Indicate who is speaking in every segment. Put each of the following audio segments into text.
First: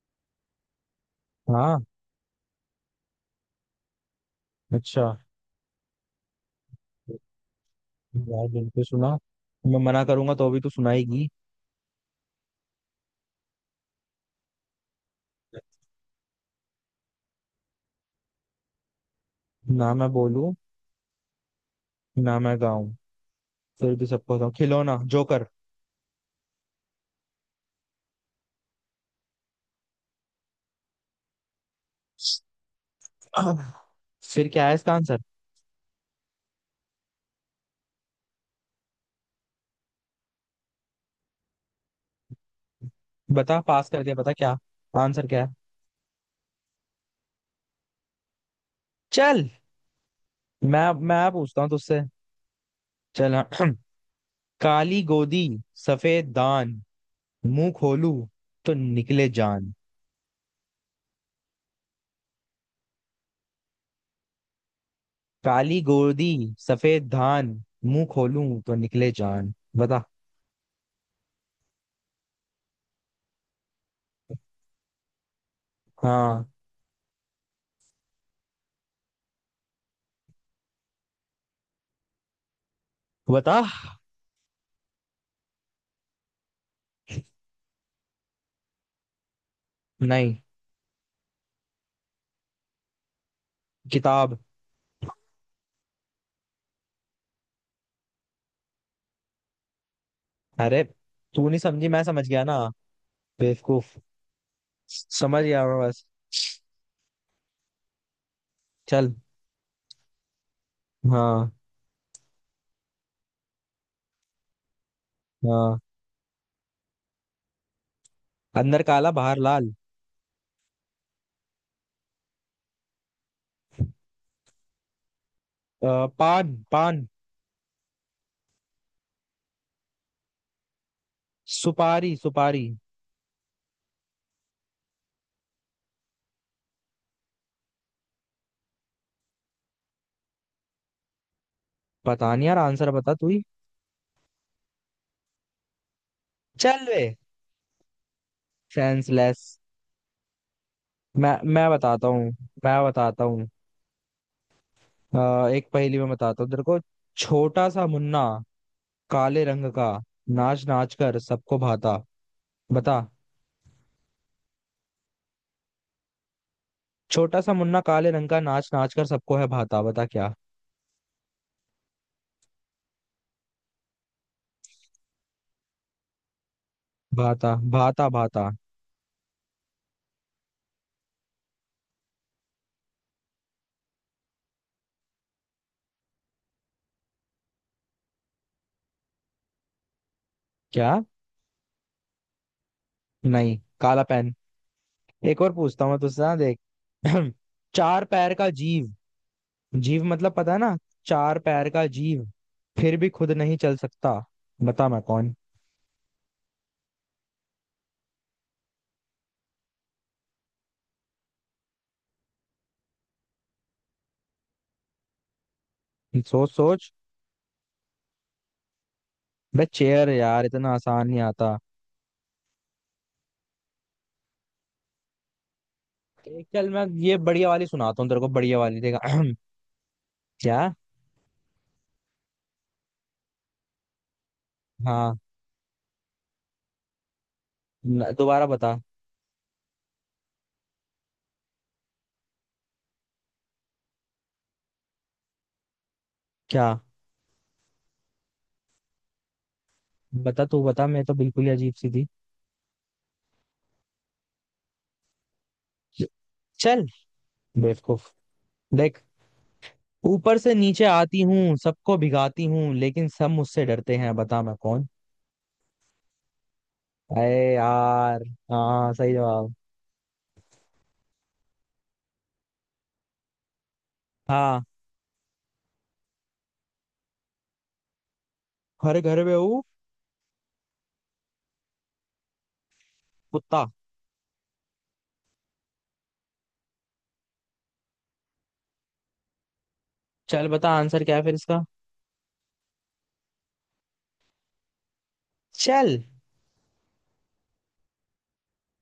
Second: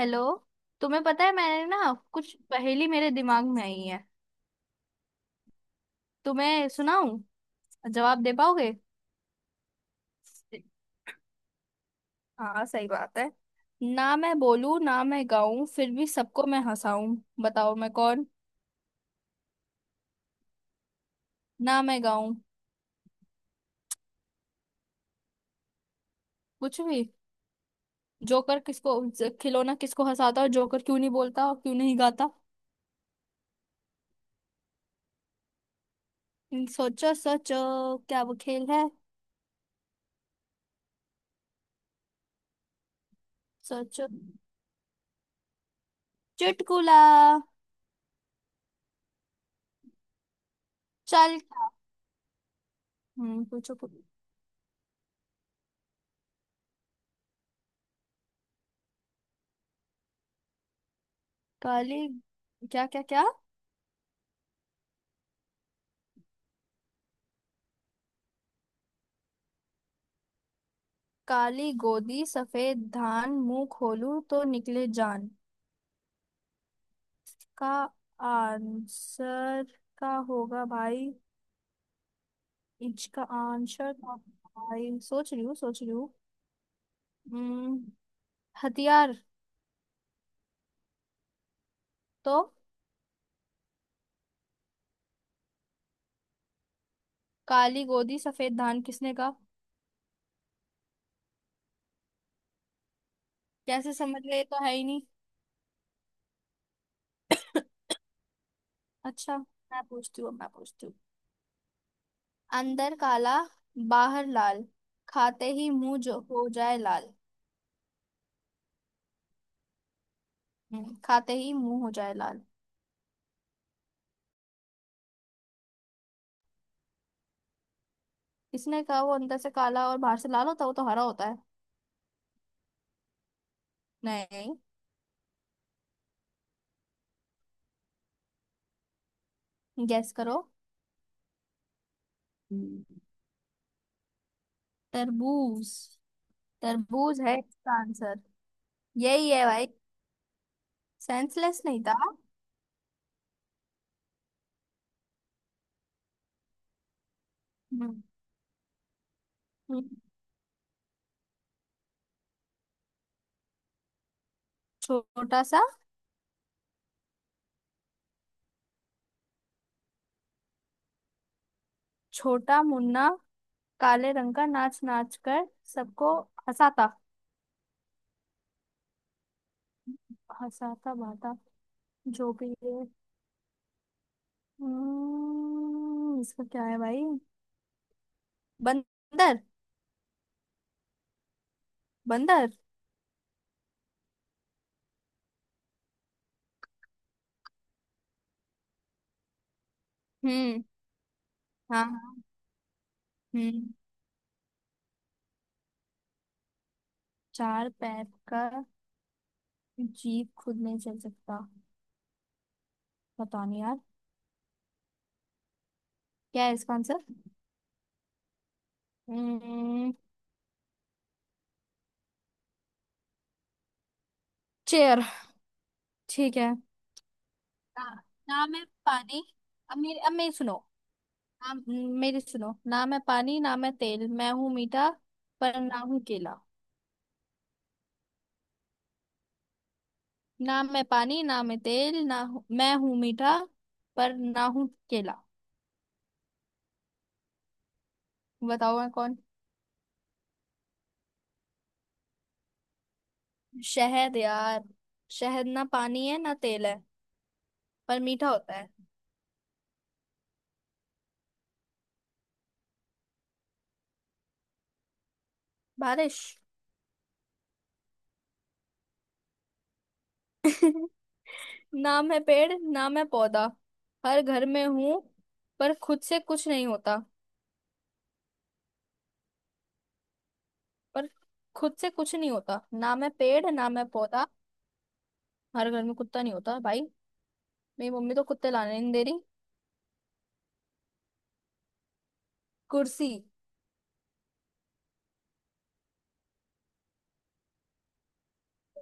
Speaker 1: Hello. तुम्हें पता है मैंने
Speaker 2: हाँ।
Speaker 1: ना कुछ पहेली मेरे दिमाग में आई है।
Speaker 2: अच्छा।
Speaker 1: तुम्हें सुनाऊं? जवाब दे
Speaker 2: यार
Speaker 1: पाओगे?
Speaker 2: बिल्कुल सुना। मैं मना करूंगा तो भी तू सुनाएगी।
Speaker 1: हाँ, सही बात है। ना मैं बोलूं ना मैं गाऊं फिर भी सबको मैं हंसाऊं। बताओ मैं कौन।
Speaker 2: ना मैं बोलूं
Speaker 1: ना मैं गाऊं।
Speaker 2: ना मैं गाऊं फिर भी सबको बताऊं खिलौना जोकर।
Speaker 1: कुछ भी। जोकर किसको खिलौना किसको हंसाता और जोकर क्यों नहीं बोलता और क्यों नहीं गाता?
Speaker 2: फिर क्या है इसका आंसर?
Speaker 1: सोचो सोचो, क्या वो खेल है।
Speaker 2: बता, पास कर
Speaker 1: सोचो।
Speaker 2: दिया, बता क्या। आंसर क्या है?
Speaker 1: चुटकुला।
Speaker 2: चल मैं
Speaker 1: चल।
Speaker 2: पूछता हूँ तुझसे। चल हाँ।
Speaker 1: पूछो पूछो।
Speaker 2: काली गोदी सफेद दान मुंह खोलू तो निकले जान।
Speaker 1: काली, क्या क्या क्या?
Speaker 2: काली गोदी सफेद धान मुंह खोलूं तो निकले जान, बता।
Speaker 1: काली गोदी सफेद धान मुंह खोलूं तो निकले जान।
Speaker 2: हाँ,
Speaker 1: का आंसर? का होगा भाई? इसका
Speaker 2: बता।
Speaker 1: आंसर का होगा भाई, सोच रही हूँ सोच रही हूँ। हम्म, हथियार।
Speaker 2: नहीं,
Speaker 1: तो?
Speaker 2: किताब।
Speaker 1: काली गोदी सफेद धान किसने कहा?
Speaker 2: अरे, तू नहीं समझी, मैं समझ गया ना,
Speaker 1: कैसे
Speaker 2: बेवकूफ।
Speaker 1: समझ गए, ये तो है ही नहीं।
Speaker 2: समझ गया मैं बस। चल।
Speaker 1: अच्छा, मैं पूछती हूँ मैं पूछती हूँ।
Speaker 2: हाँ
Speaker 1: अंदर काला बाहर लाल खाते ही
Speaker 2: हाँ।
Speaker 1: मुंह जो हो जाए लाल।
Speaker 2: अंदर काला बाहर लाल।
Speaker 1: खाते ही मुंह हो जाए लाल।
Speaker 2: पान पान।
Speaker 1: इसने कहा वो अंदर से काला और बाहर से लाल होता है, वो तो हरा होता है।
Speaker 2: सुपारी सुपारी।
Speaker 1: नहीं। गैस करो।
Speaker 2: पता नहीं यार,
Speaker 1: हम्म,
Speaker 2: आंसर बता तू ही।
Speaker 1: तरबूज।
Speaker 2: चल वे।
Speaker 1: तरबूज है इसका आंसर। यही
Speaker 2: सेंसलेस।
Speaker 1: है भाई।
Speaker 2: मैं
Speaker 1: सेंसलेस
Speaker 2: मैं
Speaker 1: नहीं था।
Speaker 2: बताता हूँ, मैं बताता हूँ। एक पहेली में बताता हूँ तेरे को। छोटा सा
Speaker 1: हम्म,
Speaker 2: मुन्ना काले रंग का
Speaker 1: हम्म।
Speaker 2: नाच नाच कर सबको भाता, बता।
Speaker 1: छोटा सा।
Speaker 2: छोटा सा मुन्ना काले रंग का नाच नाच कर सबको है भाता, बता क्या।
Speaker 1: छोटा मुन्ना काले रंग का नाच नाच कर सबको हंसाता।
Speaker 2: भाता भाता भाता।
Speaker 1: हंसाता बाता जो भी है। इसका क्या है भाई? बंदर।
Speaker 2: क्या?
Speaker 1: बंदर।
Speaker 2: नहीं, काला पेन। एक और पूछता हूँ मैं तुझसे, ना देख। चार पैर का जीव। जीव मतलब पता है
Speaker 1: हम्म।
Speaker 2: ना। चार पैर
Speaker 1: हाँ
Speaker 2: का
Speaker 1: हाँ।
Speaker 2: जीव फिर भी खुद नहीं
Speaker 1: हम्म।
Speaker 2: चल सकता, बता मैं कौन।
Speaker 1: चार पैर का जीप खुद नहीं चल सकता। पता नहीं यार। क्या
Speaker 2: सोच
Speaker 1: है इसका
Speaker 2: सोच।
Speaker 1: आंसर?
Speaker 2: बे
Speaker 1: हम्म,
Speaker 2: चेयर यार, इतना आसान नहीं आता।
Speaker 1: चेयर। ठीक
Speaker 2: एक
Speaker 1: है।
Speaker 2: चल मैं ये बढ़िया वाली
Speaker 1: ना,
Speaker 2: सुनाता हूँ तेरे को,
Speaker 1: ना
Speaker 2: बढ़िया
Speaker 1: मैं
Speaker 2: वाली, देखा।
Speaker 1: पानी। अब मेरी सुनो।
Speaker 2: क्या?
Speaker 1: ना मेरी सुनो। ना मैं पानी ना मैं तेल मैं हूँ मीठा
Speaker 2: हाँ।
Speaker 1: पर ना हूँ केला।
Speaker 2: दोबारा बता।
Speaker 1: ना मैं पानी ना मैं तेल मैं हूँ मीठा पर ना हूँ केला।
Speaker 2: क्या?
Speaker 1: बताओ मैं कौन?
Speaker 2: बता तू बता, मैं तो बिल्कुल ही अजीब सी थी।
Speaker 1: शहद यार। शहद ना पानी है ना तेल है
Speaker 2: चल
Speaker 1: पर
Speaker 2: बेवकूफ।
Speaker 1: मीठा होता है।
Speaker 2: देख, ऊपर से नीचे आती हूँ सबको भिगाती हूँ लेकिन सब मुझसे डरते हैं, बता मैं कौन।
Speaker 1: बारिश।
Speaker 2: अरे यार। हाँ सही जवाब।
Speaker 1: नाम है पेड़ नाम है पौधा, हर घर
Speaker 2: हाँ।
Speaker 1: में हूँ पर खुद से कुछ नहीं होता।
Speaker 2: हर घर में हूँ।
Speaker 1: पर खुद से कुछ नहीं होता, नाम है पेड़
Speaker 2: कुत्ता।
Speaker 1: नाम है पौधा। हर घर में कुत्ता नहीं होता भाई। मेरी मम्मी तो कुत्ते लाने नहीं दे रही।
Speaker 2: चल बता आंसर क्या है फिर इसका।
Speaker 1: कुर्सी।
Speaker 2: चल।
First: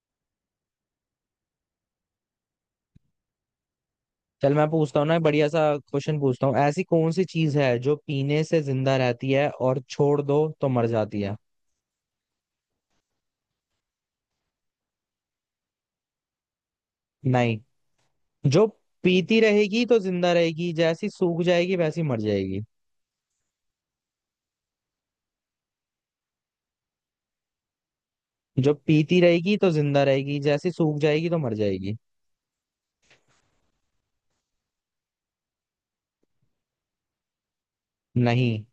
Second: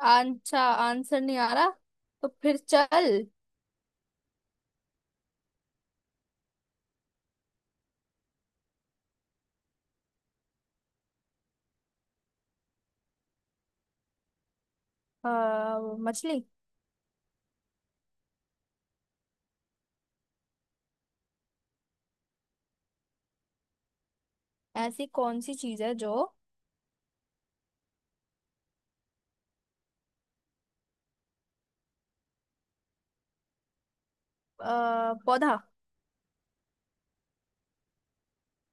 Speaker 1: अच्छा, आंसर नहीं आ रहा तो फिर चल।
Speaker 2: चल मैं पूछता हूँ ना एक बढ़िया सा क्वेश्चन पूछता हूँ, ऐसी कौन सी चीज है जो पीने से जिंदा रहती है और छोड़ दो तो मर जाती है।
Speaker 1: आ, मछली।
Speaker 2: नहीं। जो पीती रहेगी तो जिंदा रहेगी, जैसी सूख जाएगी वैसी मर जाएगी।
Speaker 1: ऐसी कौन सी चीज है जो
Speaker 2: जो पीती रहेगी तो जिंदा रहेगी, जैसी सूख जाएगी तो मर जाएगी।
Speaker 1: पौधा।
Speaker 2: नहीं।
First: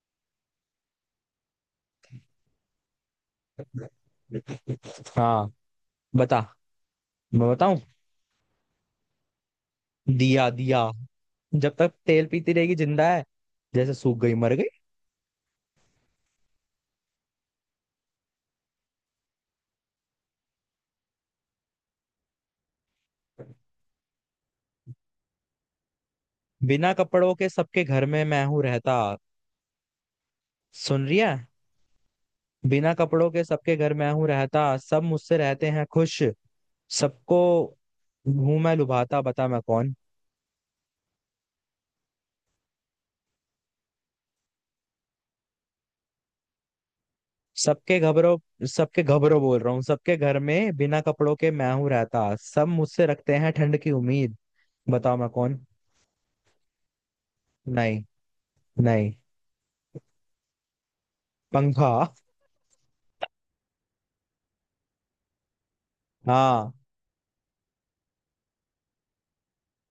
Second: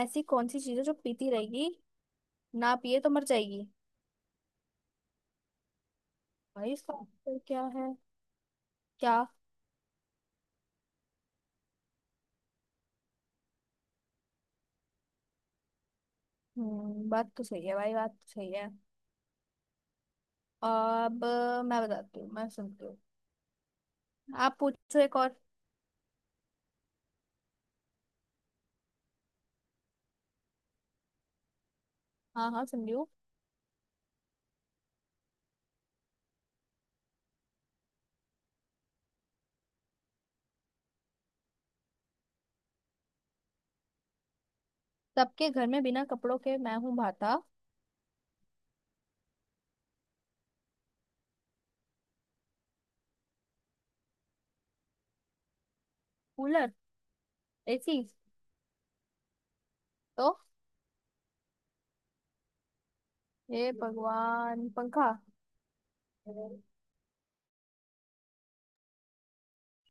Speaker 1: ऐसी कौन सी चीज है जो पीती रहेगी, ना पिए तो मर जाएगी।
Speaker 2: हाँ, बता।
Speaker 1: भाई इसका आंसर
Speaker 2: मैं
Speaker 1: क्या
Speaker 2: बताऊं,
Speaker 1: है? क्या?
Speaker 2: दिया दिया। जब तक तेल पीती रहेगी जिंदा है, जैसे सूख गई मर गई।
Speaker 1: बात तो सही है भाई, बात तो सही है। अब मैं बताती हूँ मैं सुनती हूँ। आप पूछो एक और।
Speaker 2: बिना कपड़ों के सबके घर में मैं हूं रहता। सुन रही है?
Speaker 1: हाँ हाँ, सुन
Speaker 2: बिना
Speaker 1: रही हूँ।
Speaker 2: कपड़ों के सबके घर मैं हूं रहता, सब मुझसे रहते हैं खुश, सबको हूं मैं लुभाता, बता मैं कौन।
Speaker 1: सबके घर में बिना कपड़ों के मैं हूँ भाता।
Speaker 2: सबके घबरो, सबके घबरो बोल रहा हूँ। सबके घर में बिना कपड़ों के मैं हूं रहता, सब मुझसे रखते हैं ठंड की उम्मीद। बताओ मैं कौन।
Speaker 1: कूलर। एसी।
Speaker 2: नहीं। नहीं,
Speaker 1: तो?
Speaker 2: पंखा।
Speaker 1: हे भगवान, पंखा?
Speaker 2: हाँ।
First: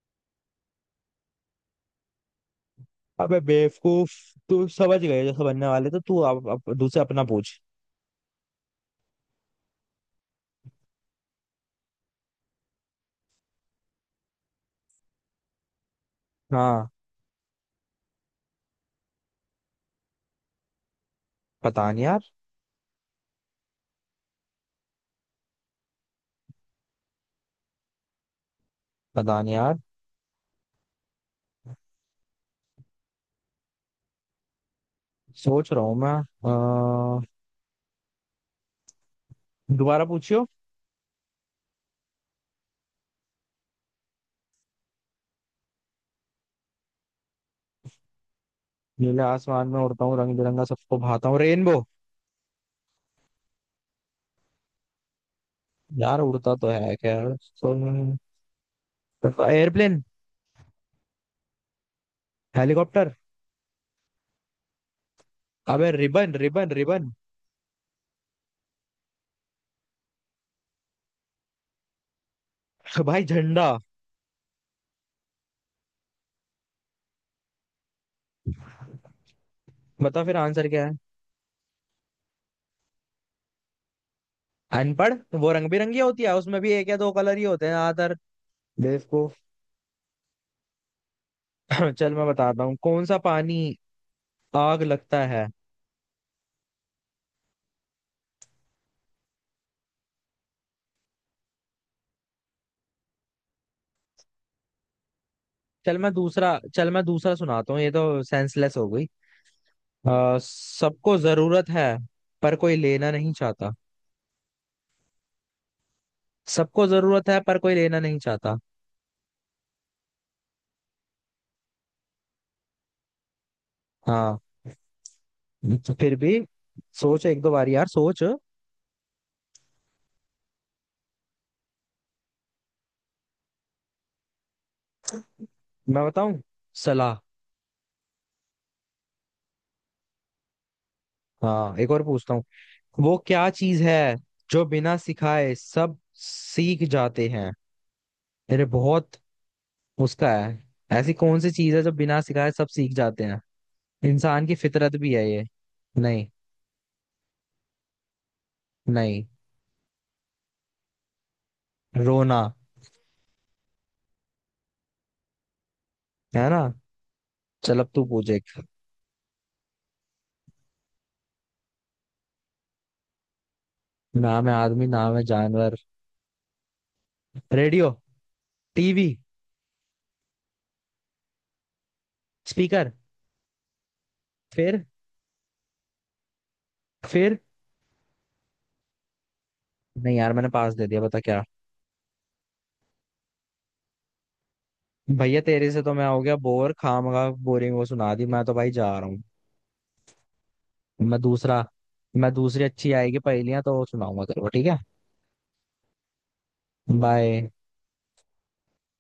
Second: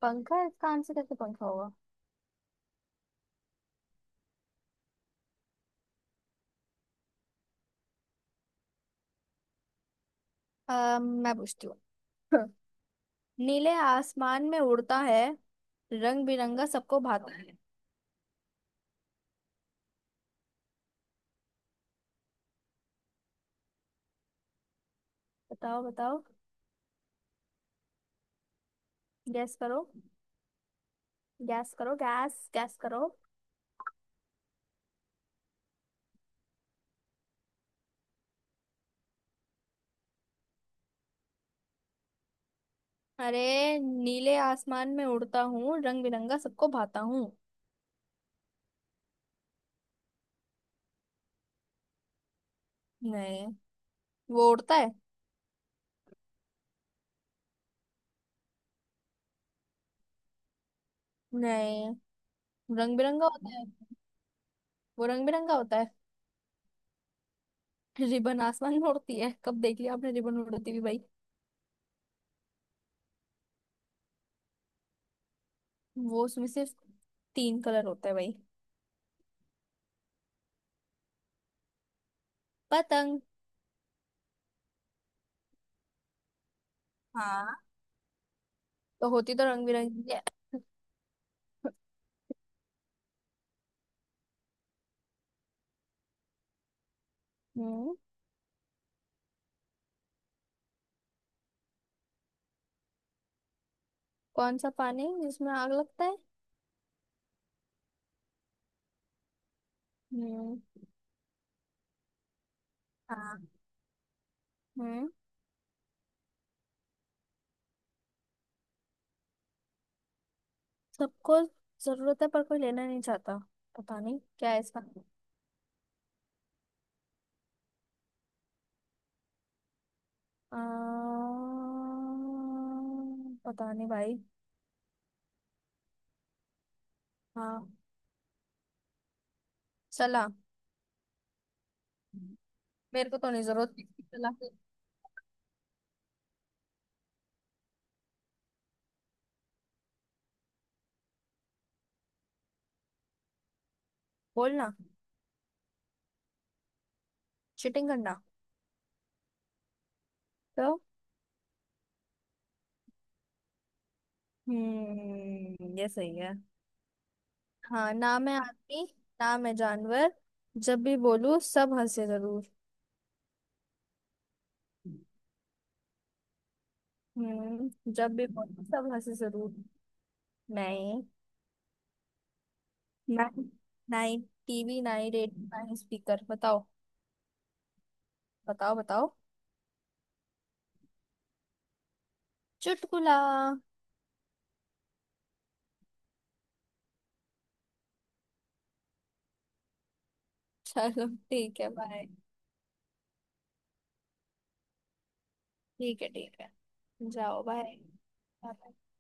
Speaker 1: पंखा इसका आंसर कैसे पंखा होगा?
Speaker 2: अबे बेवकूफ, तू समझ गए जैसे बनने वाले, तो तू अब दूसरे अपना पूछ।
Speaker 1: मैं पूछती हूँ। नीले आसमान में उड़ता है, रंग बिरंगा
Speaker 2: हाँ
Speaker 1: सबको भाता है।
Speaker 2: पता नहीं यार।
Speaker 1: बताओ बताओ।
Speaker 2: पता नहीं
Speaker 1: गैस
Speaker 2: यार।
Speaker 1: करो, गैस करो, गैस गैस करो।
Speaker 2: सोच रहा हूँ मैं। अ, दोबारा पूछियो।
Speaker 1: अरे, नीले आसमान में उड़ता हूँ रंग बिरंगा सबको भाता हूँ।
Speaker 2: नीले आसमान में उड़ता हूँ रंग बिरंगा सबको भाता हूँ, रेनबो।
Speaker 1: नहीं। वो उड़ता है।
Speaker 2: यार उड़ता तो है खैर, तो एयरप्लेन।
Speaker 1: नहीं। रंग
Speaker 2: हेलीकॉप्टर।
Speaker 1: बिरंगा होता है, वो रंग बिरंगा होता
Speaker 2: अबे
Speaker 1: है।
Speaker 2: Ribbon ribbon ribbon.
Speaker 1: रिबन आसमान में उड़ती है, कब देख लिया आपने रिबन उड़ती हुई भाई?
Speaker 2: भाई झंडा।
Speaker 1: वो उसमें सिर्फ तीन कलर होता है भाई।
Speaker 2: बता फिर आंसर क्या है।
Speaker 1: पतंग।
Speaker 2: अनपढ़। वो रंग बिरंगी होती है उसमें भी एक या दो कलर ही
Speaker 1: हाँ।
Speaker 2: होते हैं ज्यादातर।
Speaker 1: तो होती
Speaker 2: बेवकूफ।
Speaker 1: तो रंग बिरंगी है।
Speaker 2: चल मैं बताता हूँ, कौन सा पानी आग लगता है।
Speaker 1: हम्म। कौन सा पानी जिसमें आग
Speaker 2: चल
Speaker 1: लगता
Speaker 2: मैं
Speaker 1: है?
Speaker 2: दूसरा, चल मैं दूसरा सुनाता हूँ, ये तो सेंसलेस हो गई।
Speaker 1: हम्म।
Speaker 2: सबको जरूरत है पर कोई लेना नहीं
Speaker 1: हाँ।
Speaker 2: चाहता।
Speaker 1: हम्म।
Speaker 2: सबको जरूरत है पर कोई लेना नहीं चाहता।
Speaker 1: सबको जरूरत है पर कोई लेना नहीं चाहता, पता नहीं
Speaker 2: हाँ।
Speaker 1: क्या है इसका।
Speaker 2: तो फिर भी सोच एक दो बार यार, सोच।
Speaker 1: आ, पता नहीं भाई।
Speaker 2: मैं बताऊं, सलाह।
Speaker 1: हाँ। सलाह।
Speaker 2: हाँ एक और पूछता हूँ।
Speaker 1: मेरे
Speaker 2: वो
Speaker 1: को तो नहीं
Speaker 2: क्या
Speaker 1: जरूरत
Speaker 2: चीज है
Speaker 1: सलाह।
Speaker 2: जो बिना सिखाए सब सीख जाते हैं, मेरे बहुत उसका है। ऐसी कौन सी चीज है जो बिना सिखाए सब सीख जाते हैं, इंसान की
Speaker 1: बोलना।
Speaker 2: फितरत भी है ये। नहीं।
Speaker 1: चीटिंग करना।
Speaker 2: नहीं,
Speaker 1: तो?
Speaker 2: रोना।
Speaker 1: ये सही है।
Speaker 2: है ना। चल अब
Speaker 1: हाँ।
Speaker 2: तू
Speaker 1: ना
Speaker 2: पूछ
Speaker 1: मैं
Speaker 2: एक।
Speaker 1: आदमी ना मैं जानवर जब भी बोलूं सब हंसे जरूर।
Speaker 2: नाम है आदमी नाम है जानवर। रेडियो,
Speaker 1: जब भी बोलूं सब
Speaker 2: टीवी,
Speaker 1: हंसे जरूर। नहीं।
Speaker 2: स्पीकर।
Speaker 1: ना, ना ही टीवी
Speaker 2: फिर?
Speaker 1: ना ही रेडियो ना ही स्पीकर, बताओ।
Speaker 2: फिर?
Speaker 1: बताओ बताओ।
Speaker 2: नहीं यार, मैंने पास दे दिया, बता क्या।
Speaker 1: चुटकुला।
Speaker 2: भैया तेरे से तो मैं हो गया बोर, खामगा बोरिंग वो सुना दी, मैं तो भाई जा रहा हूँ।
Speaker 1: चलो
Speaker 2: मैं
Speaker 1: ठीक
Speaker 2: दूसरा,
Speaker 1: है बाय।
Speaker 2: मैं दूसरी अच्छी आएगी पहेलियां तो वो सुनाऊंगा तेरे को, ठीक है।
Speaker 1: ठीक है ठीक है। जाओ
Speaker 2: बाय।
Speaker 1: बाय।